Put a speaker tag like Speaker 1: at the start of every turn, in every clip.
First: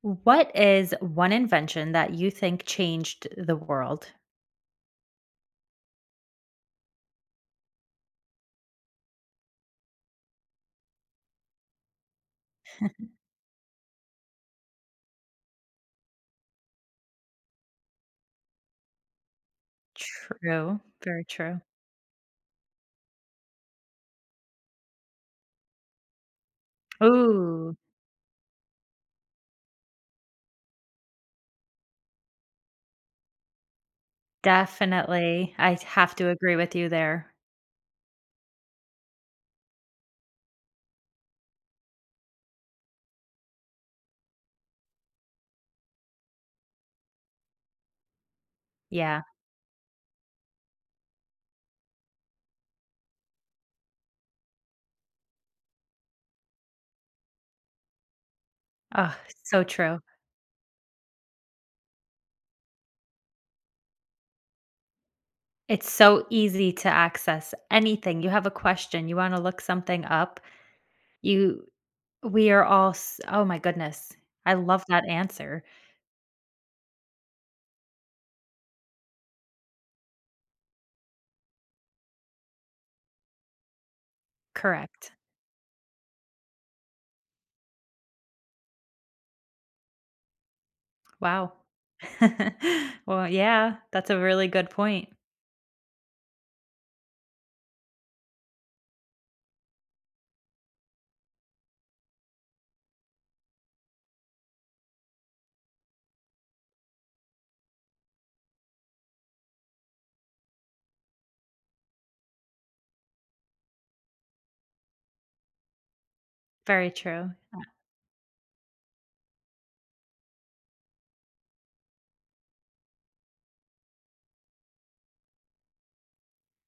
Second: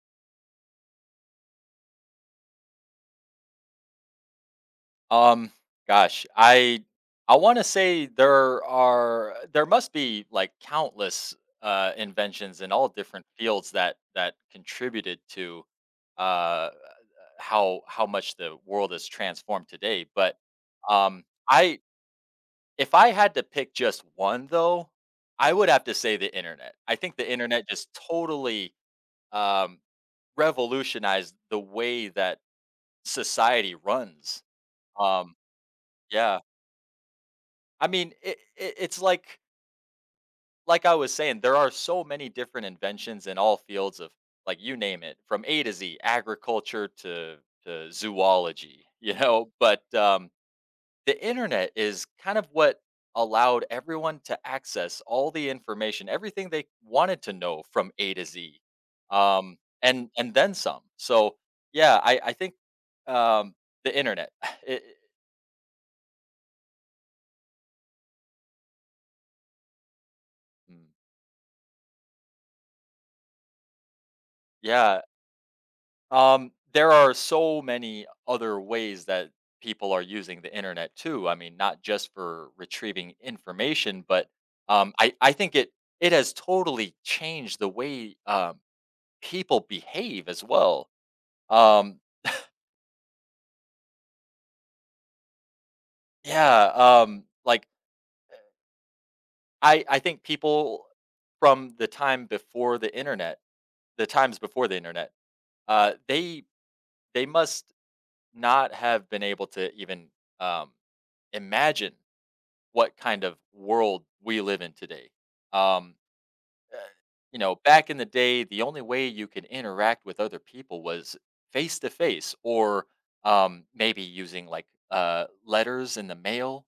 Speaker 1: What is one invention that you think changed the world?
Speaker 2: Um, gosh, I want to say there are there must be like countless inventions in all different fields that contributed to uh, how much the world is transformed today. But
Speaker 1: True, very true.
Speaker 2: I if I had to pick just one though, I would have to say the internet. I think the internet
Speaker 1: Ooh,
Speaker 2: just totally um, revolutionized the way that society runs. Um,
Speaker 1: definitely. I have to
Speaker 2: yeah.
Speaker 1: agree with you there.
Speaker 2: I mean, it's like I was saying, there are so many different inventions in all fields of like you name it, from A to Z, agriculture to zoology, you
Speaker 1: Yeah.
Speaker 2: know. But The internet is kind of what allowed everyone to access all the information, everything they wanted to know from A to Z,
Speaker 1: Oh,
Speaker 2: um,
Speaker 1: so true.
Speaker 2: and then some. So yeah, I think um, the internet. It, it-
Speaker 1: It's so easy to access anything. You have a question, you want to look something up.
Speaker 2: mm,
Speaker 1: You we are all s oh my goodness. I love
Speaker 2: yeah,
Speaker 1: that answer.
Speaker 2: There are so many other ways that people are using the internet too. I mean, not just for retrieving information, but um,
Speaker 1: Correct.
Speaker 2: I I think it has totally changed the way people behave as well.
Speaker 1: Wow.
Speaker 2: Um,
Speaker 1: Well, yeah, that's a really good point.
Speaker 2: yeah. Like I think people from the time before the internet, the times before the internet, uh, they they must not have been able to even um, imagine what kind of world we live in today. Um,
Speaker 1: Very true.
Speaker 2: you know, back in the day, the only way you could interact with other people was face to face, or maybe using like letters in the mail.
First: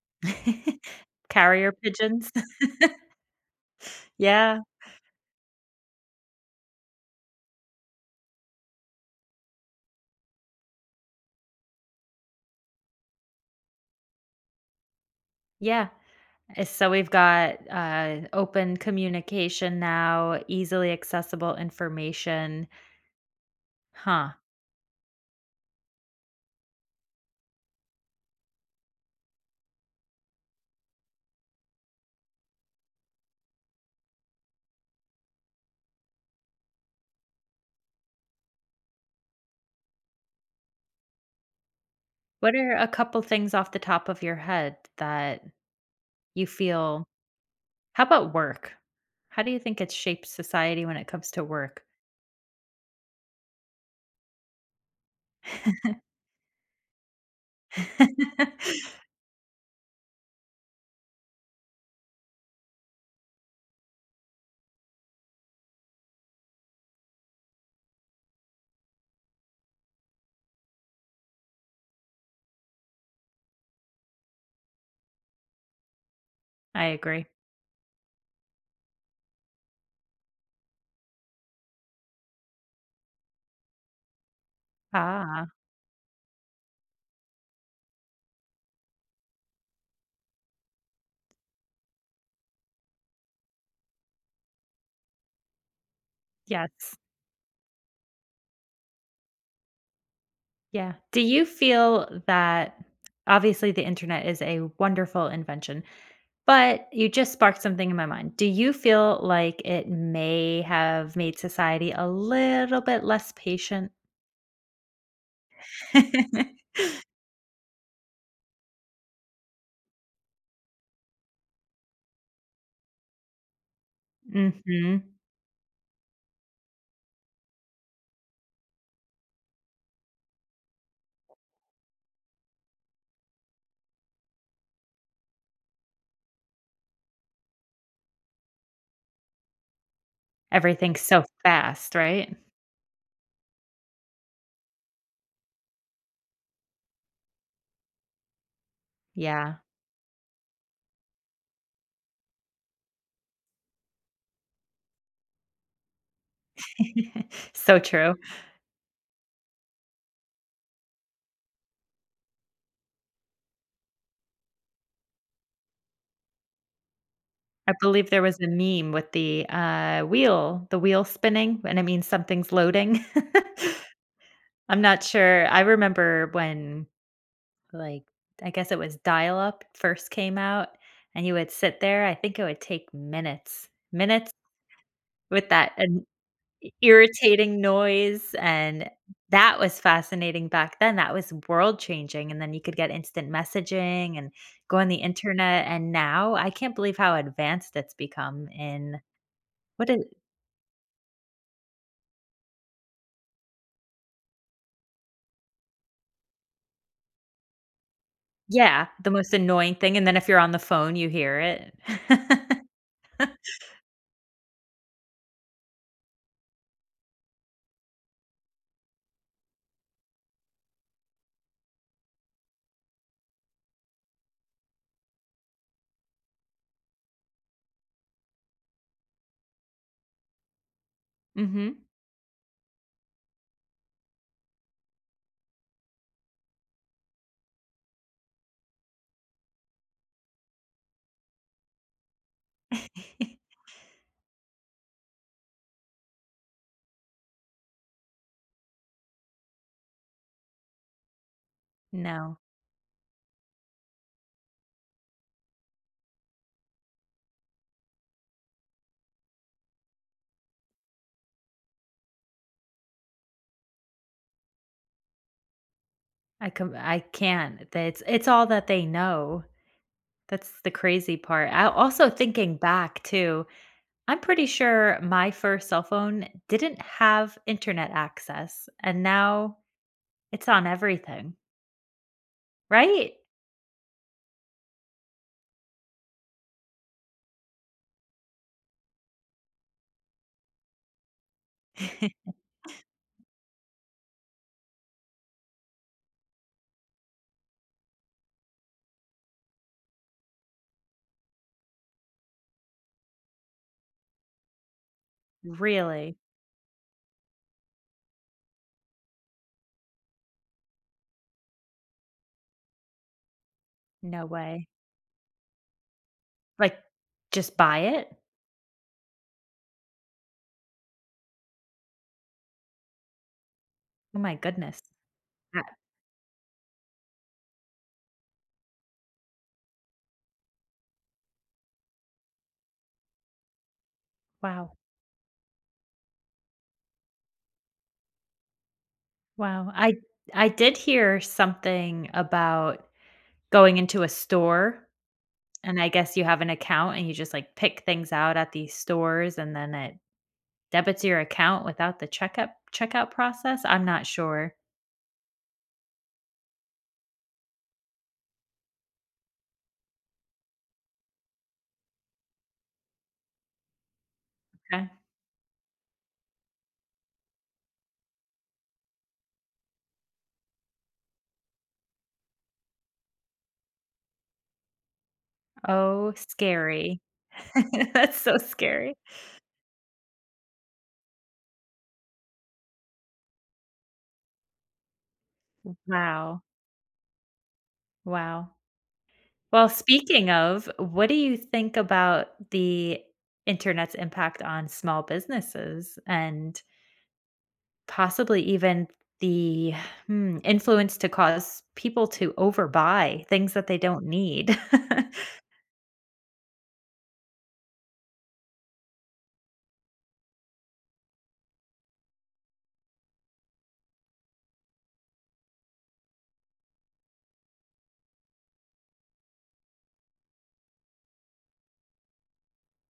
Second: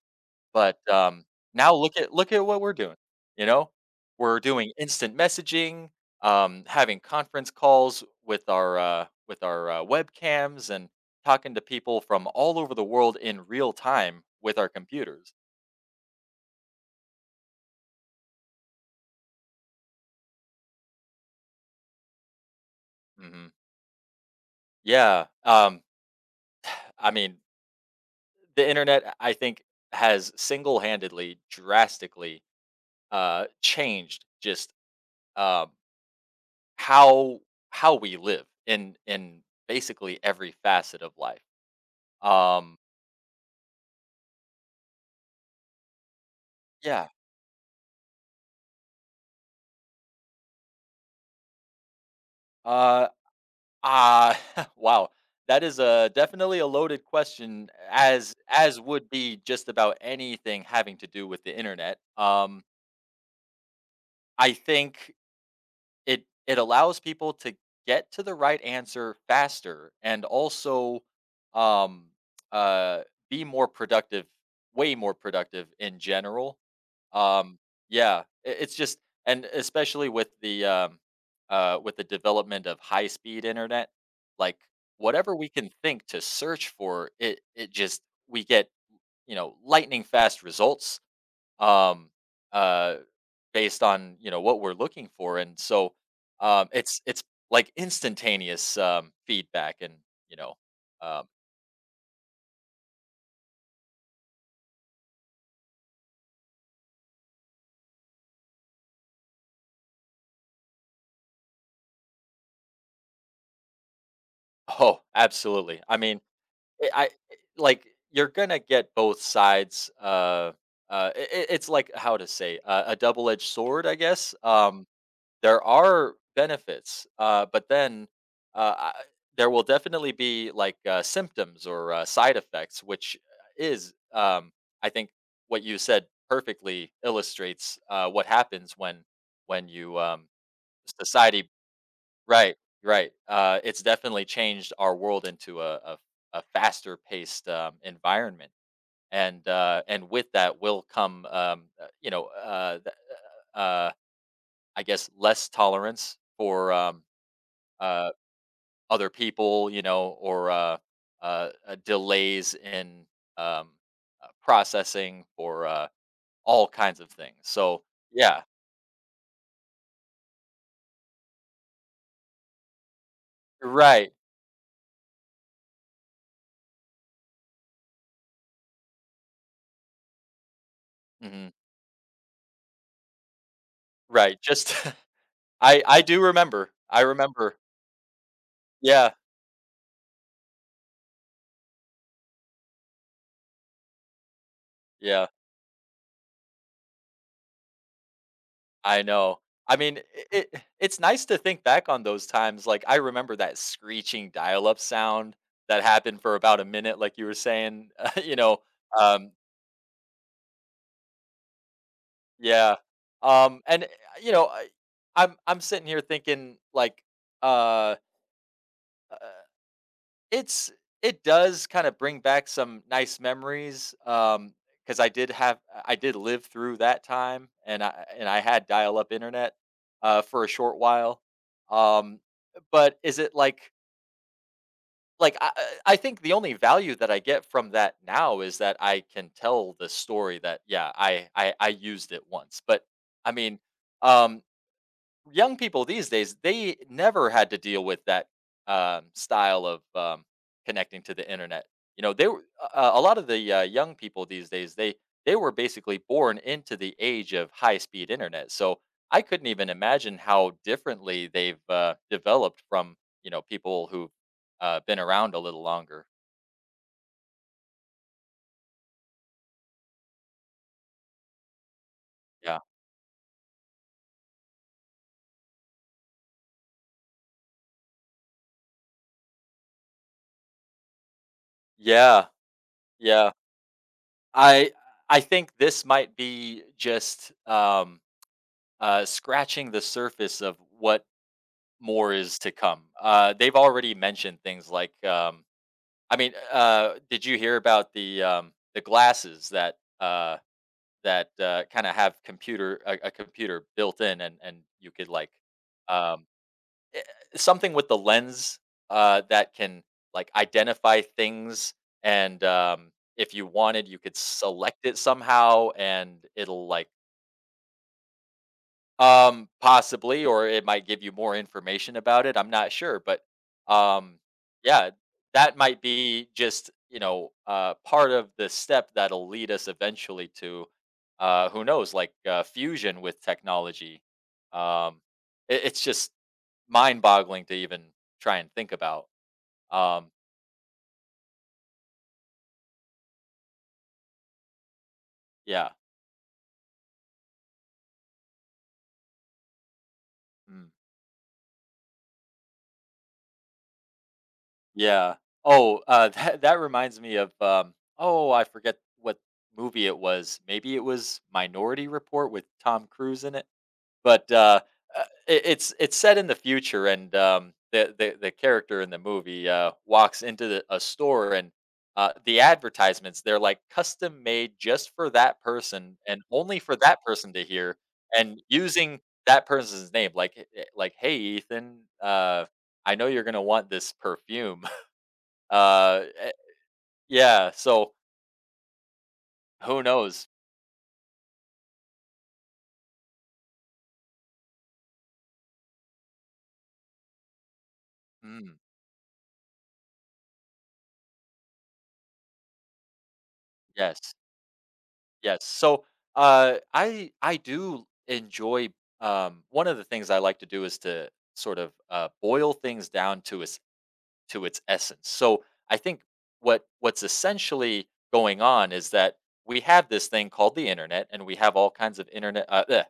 Speaker 2: But
Speaker 1: Carrier
Speaker 2: Now
Speaker 1: pigeons.
Speaker 2: look at what we're doing. You know, we're
Speaker 1: Yeah,
Speaker 2: doing instant messaging, having conference calls with our webcams, and talking to people from all over the world in real time with our computers.
Speaker 1: yeah. So we've got, open communication now, easily accessible information.
Speaker 2: hmm
Speaker 1: Huh.
Speaker 2: yeah. I mean, the internet, I think, has single-handedly drastically changed just um, how we live in basically every facet of life.
Speaker 1: What are
Speaker 2: Um,
Speaker 1: a couple things off the top of your head that you feel.
Speaker 2: yeah.
Speaker 1: How about work? How do you think it's shaped society when it comes to work?
Speaker 2: Uh, uh, wow. That is a definitely a loaded question, as would be just about anything having to do with the internet. I think it allows people to get to the right answer faster, and also um uh be more productive, way more productive in general.
Speaker 1: I agree.
Speaker 2: Um yeah it, it's just, and especially with the development of high speed internet, like whatever
Speaker 1: Ah,
Speaker 2: we can think to search for, it just, we get, you know, lightning fast results, um, uh, based on, you know, what we're looking for, and so
Speaker 1: yes.
Speaker 2: it's like instantaneous feedback, and you know,
Speaker 1: Yeah. Do
Speaker 2: um,
Speaker 1: you feel that obviously the internet is a wonderful invention. But you just sparked something in my mind. Do you feel like it may have made society a little bit less patient?
Speaker 2: oh, absolutely. I mean, I, I like you're gonna get both sides. It's like how to say a double-edged sword, I guess.
Speaker 1: Mhm.
Speaker 2: There are benefits, but then uh, I, there will definitely be like symptoms or side effects, which is, I think, what you said perfectly illustrates what happens when you
Speaker 1: Everything's so
Speaker 2: society.
Speaker 1: fast, right?
Speaker 2: Right, right. It's definitely changed our world into a faster paced environment,
Speaker 1: Yeah.
Speaker 2: and with that will come, you know, uh, I guess less tolerance for
Speaker 1: So
Speaker 2: uh,
Speaker 1: true.
Speaker 2: other people, you know, or delays in um, processing or all kinds of things.
Speaker 1: I
Speaker 2: So
Speaker 1: believe there was
Speaker 2: yeah,
Speaker 1: a meme with the, wheel spinning, and it means something's loading.
Speaker 2: right,
Speaker 1: I'm not sure. I remember when, like, I guess it was dial-up first came out, and you
Speaker 2: hmm
Speaker 1: would sit there. I think it would take minutes, minutes.
Speaker 2: right. Just
Speaker 1: With that
Speaker 2: I
Speaker 1: an
Speaker 2: do remember. I remember.
Speaker 1: irritating noise, and
Speaker 2: Yeah,
Speaker 1: that was fascinating back then, that was world changing, and then you could get instant messaging and go on the
Speaker 2: yeah.
Speaker 1: internet, and now I can't believe how advanced it's become in
Speaker 2: I know. I
Speaker 1: what
Speaker 2: mean,
Speaker 1: is
Speaker 2: it's nice to think back on those times. Like I remember that screeching dial-up sound that happened for about a minute, like you were saying. you know,
Speaker 1: Yeah, the most
Speaker 2: um,
Speaker 1: annoying thing, and then if you're on the phone, you hear it.
Speaker 2: Yeah. And You know, I'm sitting here thinking like, uh, uh, it's it does kind of bring back some nice memories. Because I did have I did live through that time, and I had dial up internet, for a short while.
Speaker 1: Mhm.
Speaker 2: Um, but is it like I think the only value that I get from that now is that I can tell the story that yeah I I used it once, but I mean. Um, Young people these days, they never had to deal with that, style of, connecting to the internet. You know, they
Speaker 1: No,
Speaker 2: were a lot of the, young people these days, they were basically born into the age of high-speed internet, so I couldn't even imagine how differently they've, developed from, you know, people who've, been around a little longer.
Speaker 1: I can't. That's it's all that they know. That's the crazy part. I also thinking
Speaker 2: Yeah.
Speaker 1: back too, I'm pretty sure my first cell phone didn't have internet access, and now it's on everything,
Speaker 2: Yeah,
Speaker 1: right?
Speaker 2: yeah. I I think this might be just, scratching the surface of what more is to come. They've already mentioned things like, I mean, did you hear about the glasses that uh, kind of have a computer built in, and you could like
Speaker 1: Really?
Speaker 2: um, something with the lens that can like identify things, and if you wanted, you could
Speaker 1: No way.
Speaker 2: select it somehow, and it'll
Speaker 1: Like,
Speaker 2: like
Speaker 1: just buy it?
Speaker 2: Possibly, or it might give you more information about it. I'm not sure, but
Speaker 1: Oh
Speaker 2: um,
Speaker 1: my goodness.
Speaker 2: yeah, that
Speaker 1: That-
Speaker 2: might be just, you know, part of the step that'll lead us eventually to who knows, like fusion with technology.
Speaker 1: Wow.
Speaker 2: Um, it's just mind-boggling to even try and think about.
Speaker 1: Wow.
Speaker 2: Um,
Speaker 1: I did hear something about going into a store,
Speaker 2: yeah.
Speaker 1: and I guess you have an account and you just like pick things out at these stores and then it
Speaker 2: hmm.
Speaker 1: debits your account without the checkup checkout process. I'm not sure.
Speaker 2: Yeah. Oh, that reminds me of oh, I forget what movie it was. Maybe it was Minority Report with Tom Cruise in it. But it, It's set in the future, and the character in the movie walks into a store, and the advertisements, they're like custom made just for that person,
Speaker 1: Oh,
Speaker 2: and only for that
Speaker 1: scary.
Speaker 2: person to hear,
Speaker 1: That's so
Speaker 2: and
Speaker 1: scary.
Speaker 2: using that person's name, like like, hey, Ethan, uh, I know you're gonna want this perfume, uh, eh,
Speaker 1: Wow.
Speaker 2: yeah, so
Speaker 1: Wow. Well,
Speaker 2: who knows?
Speaker 1: speaking of, what do you think about the internet's impact on small businesses and possibly
Speaker 2: Mm,
Speaker 1: even the influence to cause people to overbuy things that they don't
Speaker 2: yes,
Speaker 1: need?
Speaker 2: yes. So, I do enjoy, one of the things I like to do is to sort of, boil things down to its, to its essence. So I think what's essentially going on is that we have this thing called the internet, and we have all kinds of internet, bleh,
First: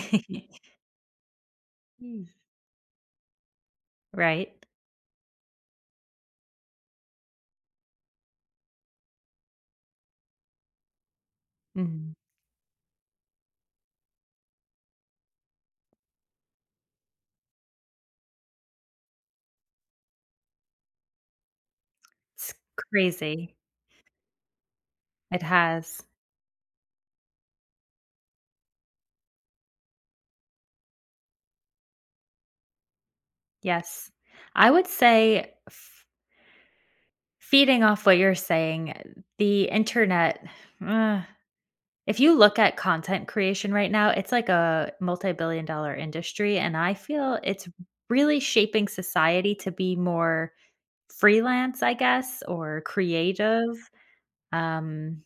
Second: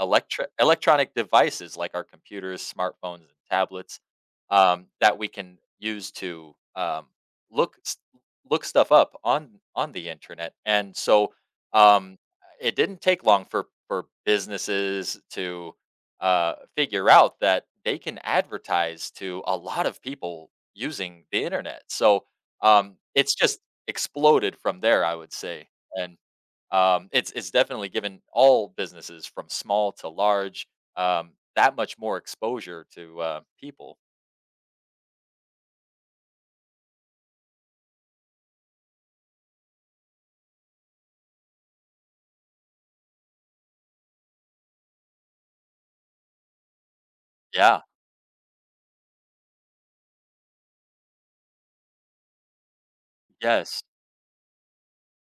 Speaker 2: electri electronic devices like our
Speaker 1: Mm.
Speaker 2: computers, smartphones, and tablets
Speaker 1: Right?
Speaker 2: that we can use to look s- look stuff up on the internet. And so
Speaker 1: Mhm.
Speaker 2: um, it didn't take long for businesses to figure out that they can advertise to a lot of people using the internet. So
Speaker 1: It's
Speaker 2: it's
Speaker 1: crazy.
Speaker 2: just exploded from there, I would
Speaker 1: It
Speaker 2: say.
Speaker 1: has.
Speaker 2: And it's definitely given all businesses from small to large, that much more exposure to, people.
Speaker 1: Yes. I would say Feeding off what you're saying, the internet, uh, if you look at content creation right now, it's like a multi-multi-billion dollar industry, and I feel it's
Speaker 2: Yeah.
Speaker 1: really shaping society to be more freelance, I guess, or creative.
Speaker 2: Yes.
Speaker 1: Um,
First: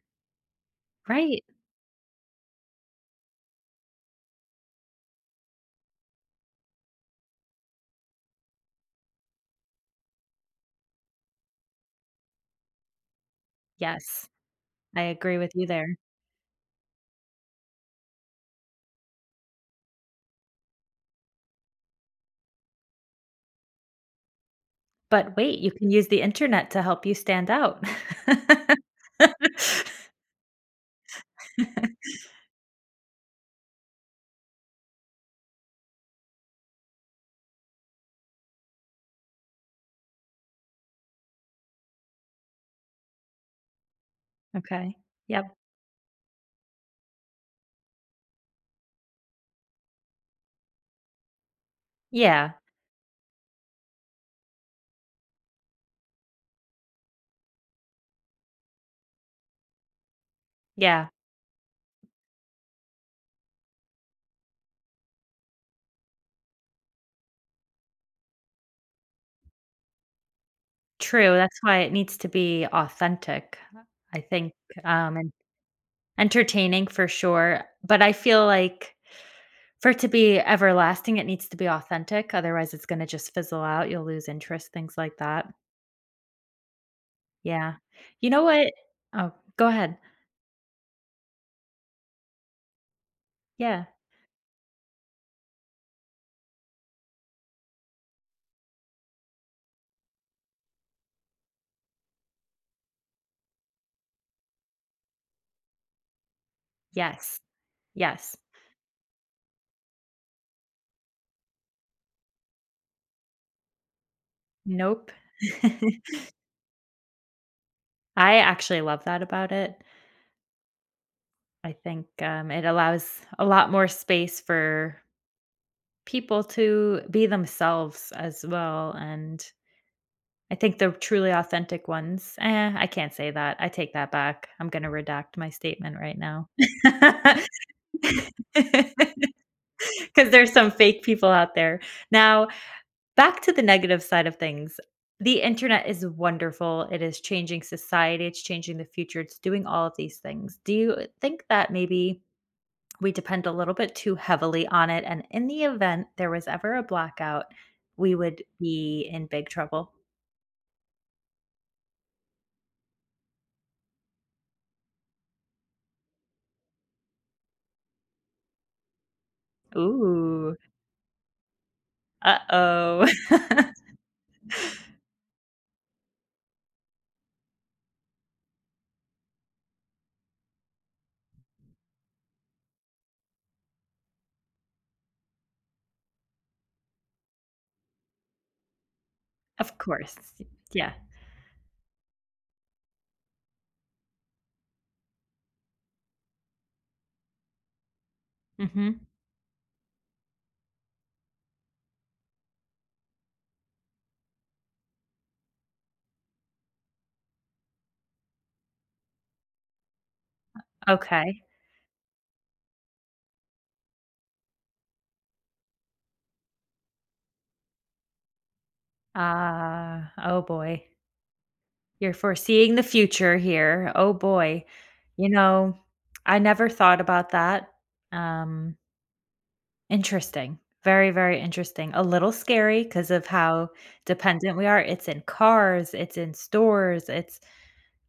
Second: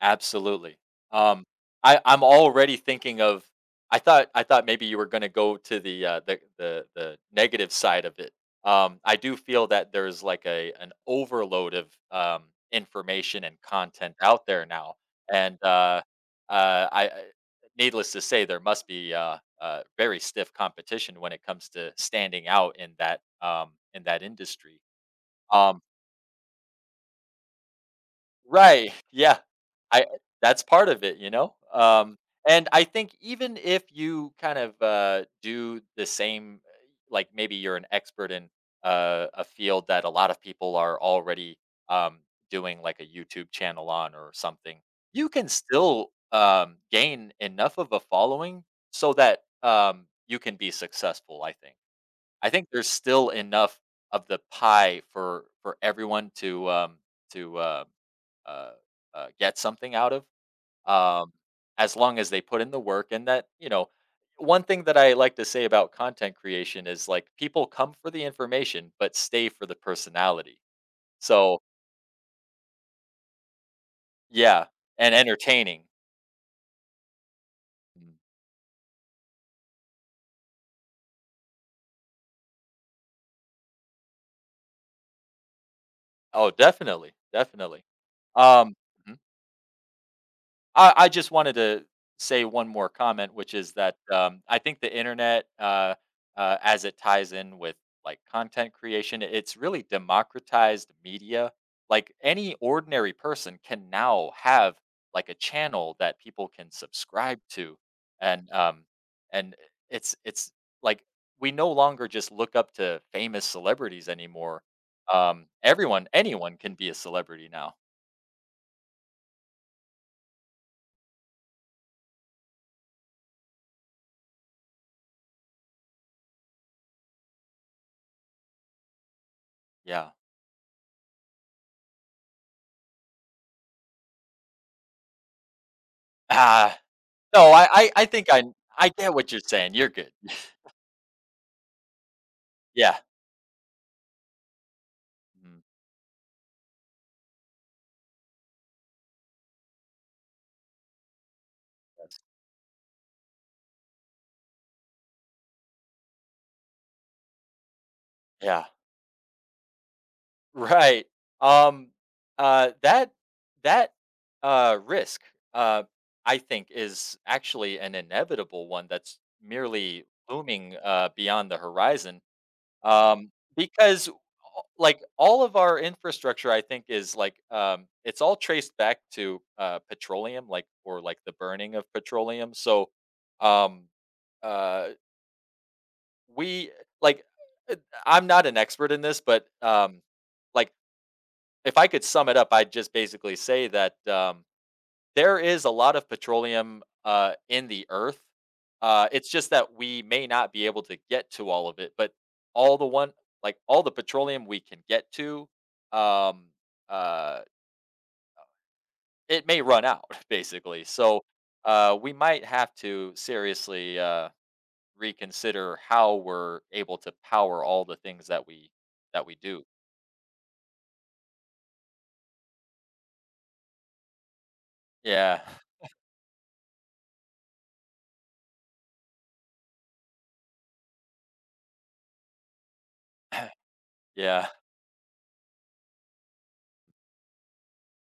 Speaker 2: Absolutely.
Speaker 1: right.
Speaker 2: Um, I'm already thinking of I thought maybe you were gonna go to the negative side of it. I do feel that there's like a an overload of, information and content
Speaker 1: Yes,
Speaker 2: out there now,
Speaker 1: I agree with
Speaker 2: and,
Speaker 1: you there.
Speaker 2: I needless to say, there must be, very stiff competition when it comes to standing out in in that industry.
Speaker 1: But wait, you
Speaker 2: Um
Speaker 1: can use the internet to help you stand out.
Speaker 2: Right. Yeah. I That's part of it, you know? And I think even if you kind of do the same, like maybe you're an expert in a field that a lot of people are already um, doing, like a YouTube channel on or something,
Speaker 1: Okay.
Speaker 2: you
Speaker 1: Yep.
Speaker 2: can still gain enough of a following so that you can be successful. I think. I
Speaker 1: Yeah.
Speaker 2: think there's still enough of the pie for everyone to to uh, uh, get something out of,
Speaker 1: Yeah.
Speaker 2: um, as long as they put in the work. And that, you know, one thing that I like to say about content creation is like people come for the information, but stay for the personality.
Speaker 1: True, that's
Speaker 2: So,
Speaker 1: why it needs to be authentic, I think,
Speaker 2: yeah, and
Speaker 1: and
Speaker 2: entertaining.
Speaker 1: entertaining for sure, but I
Speaker 2: Mm.
Speaker 1: feel like for it to be everlasting, it needs to be authentic, otherwise it's gonna just fizzle out, you'll lose interest, things like that.
Speaker 2: Oh, definitely,
Speaker 1: Yeah.
Speaker 2: definitely.
Speaker 1: You know what.
Speaker 2: Um,
Speaker 1: Oh, go ahead.
Speaker 2: I just wanted to say one more comment, which is
Speaker 1: Yeah.
Speaker 2: that I think the internet, as it ties in with like content creation, it's really democratized media. Like any ordinary person can now have like a channel that people can subscribe
Speaker 1: Yes.
Speaker 2: to,
Speaker 1: Yes.
Speaker 2: and and it's like we no longer just look up to famous celebrities anymore.
Speaker 1: Nope.
Speaker 2: Everyone, anyone can be a celebrity now.
Speaker 1: I actually love that about it. I think, it allows a lot more space for people to be themselves as well, and
Speaker 2: Yeah.
Speaker 1: I think the truly authentic ones eh, I can't say that, I take that back. I'm gonna redact my statement right now
Speaker 2: Ah. No, I think I
Speaker 1: because
Speaker 2: get what you're saying, you're good.
Speaker 1: there's some fake people out there. Now,
Speaker 2: Yeah.
Speaker 1: back to the negative side of things. The
Speaker 2: Mhm,
Speaker 1: internet is wonderful, it is changing society, it's changing the future, it's doing all of these things. Do you think that
Speaker 2: that's
Speaker 1: maybe we depend a little bit too heavily on it, and in the event there was ever a blackout, we would
Speaker 2: Yeah,
Speaker 1: be in big trouble?
Speaker 2: right. Um, uh, that that risk, uh, I think, is actually an inevitable one that's merely
Speaker 1: Ooh.
Speaker 2: looming, beyond the horizon,
Speaker 1: Uh-oh.
Speaker 2: um, because, all of our infrastructure, I think, is, like, it's all traced back to, petroleum, like, or, like, the burning of petroleum, so, um, uh We like, uh, I'm not an expert in this, but,
Speaker 1: Of course.
Speaker 2: like,
Speaker 1: Yeah.
Speaker 2: if I could sum it up, I'd just basically say that, there is a lot of petroleum, in the earth.
Speaker 1: Mhm.
Speaker 2: It's just that we may not be able to get to all of it, but all the one all the petroleum we can get to, um, uh, it may run out, basically. So,
Speaker 1: Okay.
Speaker 2: we might have to seriously, reconsider how we're able to power all the things that we do.
Speaker 1: Oh boy. You're foreseeing the future here. Oh boy. You
Speaker 2: Yeah.
Speaker 1: know, I never thought about that. Um, interesting. Very, very interesting. A little scary because of how
Speaker 2: Yeah.
Speaker 1: dependent we are. It's in cars, it's in stores, it's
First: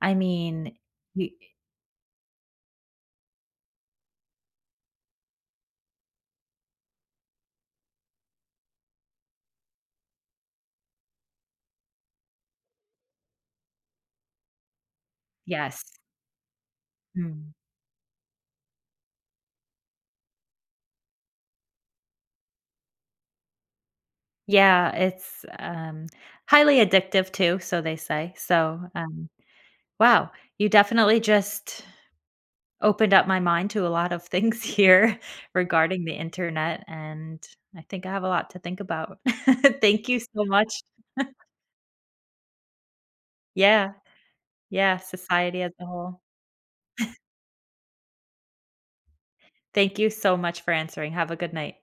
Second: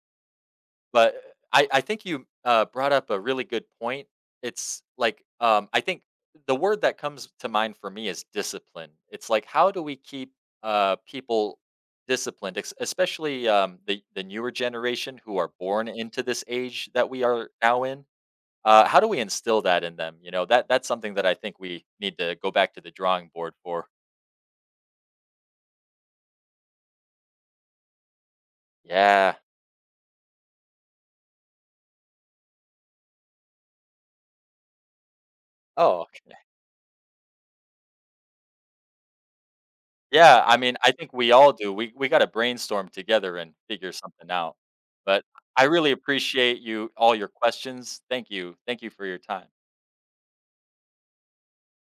Speaker 1: I mean,
Speaker 2: But
Speaker 1: y
Speaker 2: I think you brought up a really good point. It's like I think the word that comes to mind for me is discipline. It's like how do we keep people disciplined, especially the newer generation who are
Speaker 1: Yes.
Speaker 2: born into this age that we are
Speaker 1: Mm.
Speaker 2: now in? How do we instill that in them? You know, that's something that I think we need to go back to the drawing board for.
Speaker 1: Yeah, it's, highly addictive too, so they say. So,
Speaker 2: Yeah.
Speaker 1: wow, you definitely just opened up my mind to a lot of things here
Speaker 2: Oh,
Speaker 1: regarding the
Speaker 2: okay.
Speaker 1: internet, and I think I have a lot to think about. Thank you so
Speaker 2: Yeah, I mean,
Speaker 1: much.
Speaker 2: I think we all do. We gotta brainstorm together and figure
Speaker 1: Yeah,
Speaker 2: something out.
Speaker 1: yeah,
Speaker 2: But
Speaker 1: society
Speaker 2: I
Speaker 1: as a
Speaker 2: really
Speaker 1: whole.
Speaker 2: appreciate you all your questions. Thank you. Thank you for your time.
Speaker 1: Thank you so much for answering. Have a good night.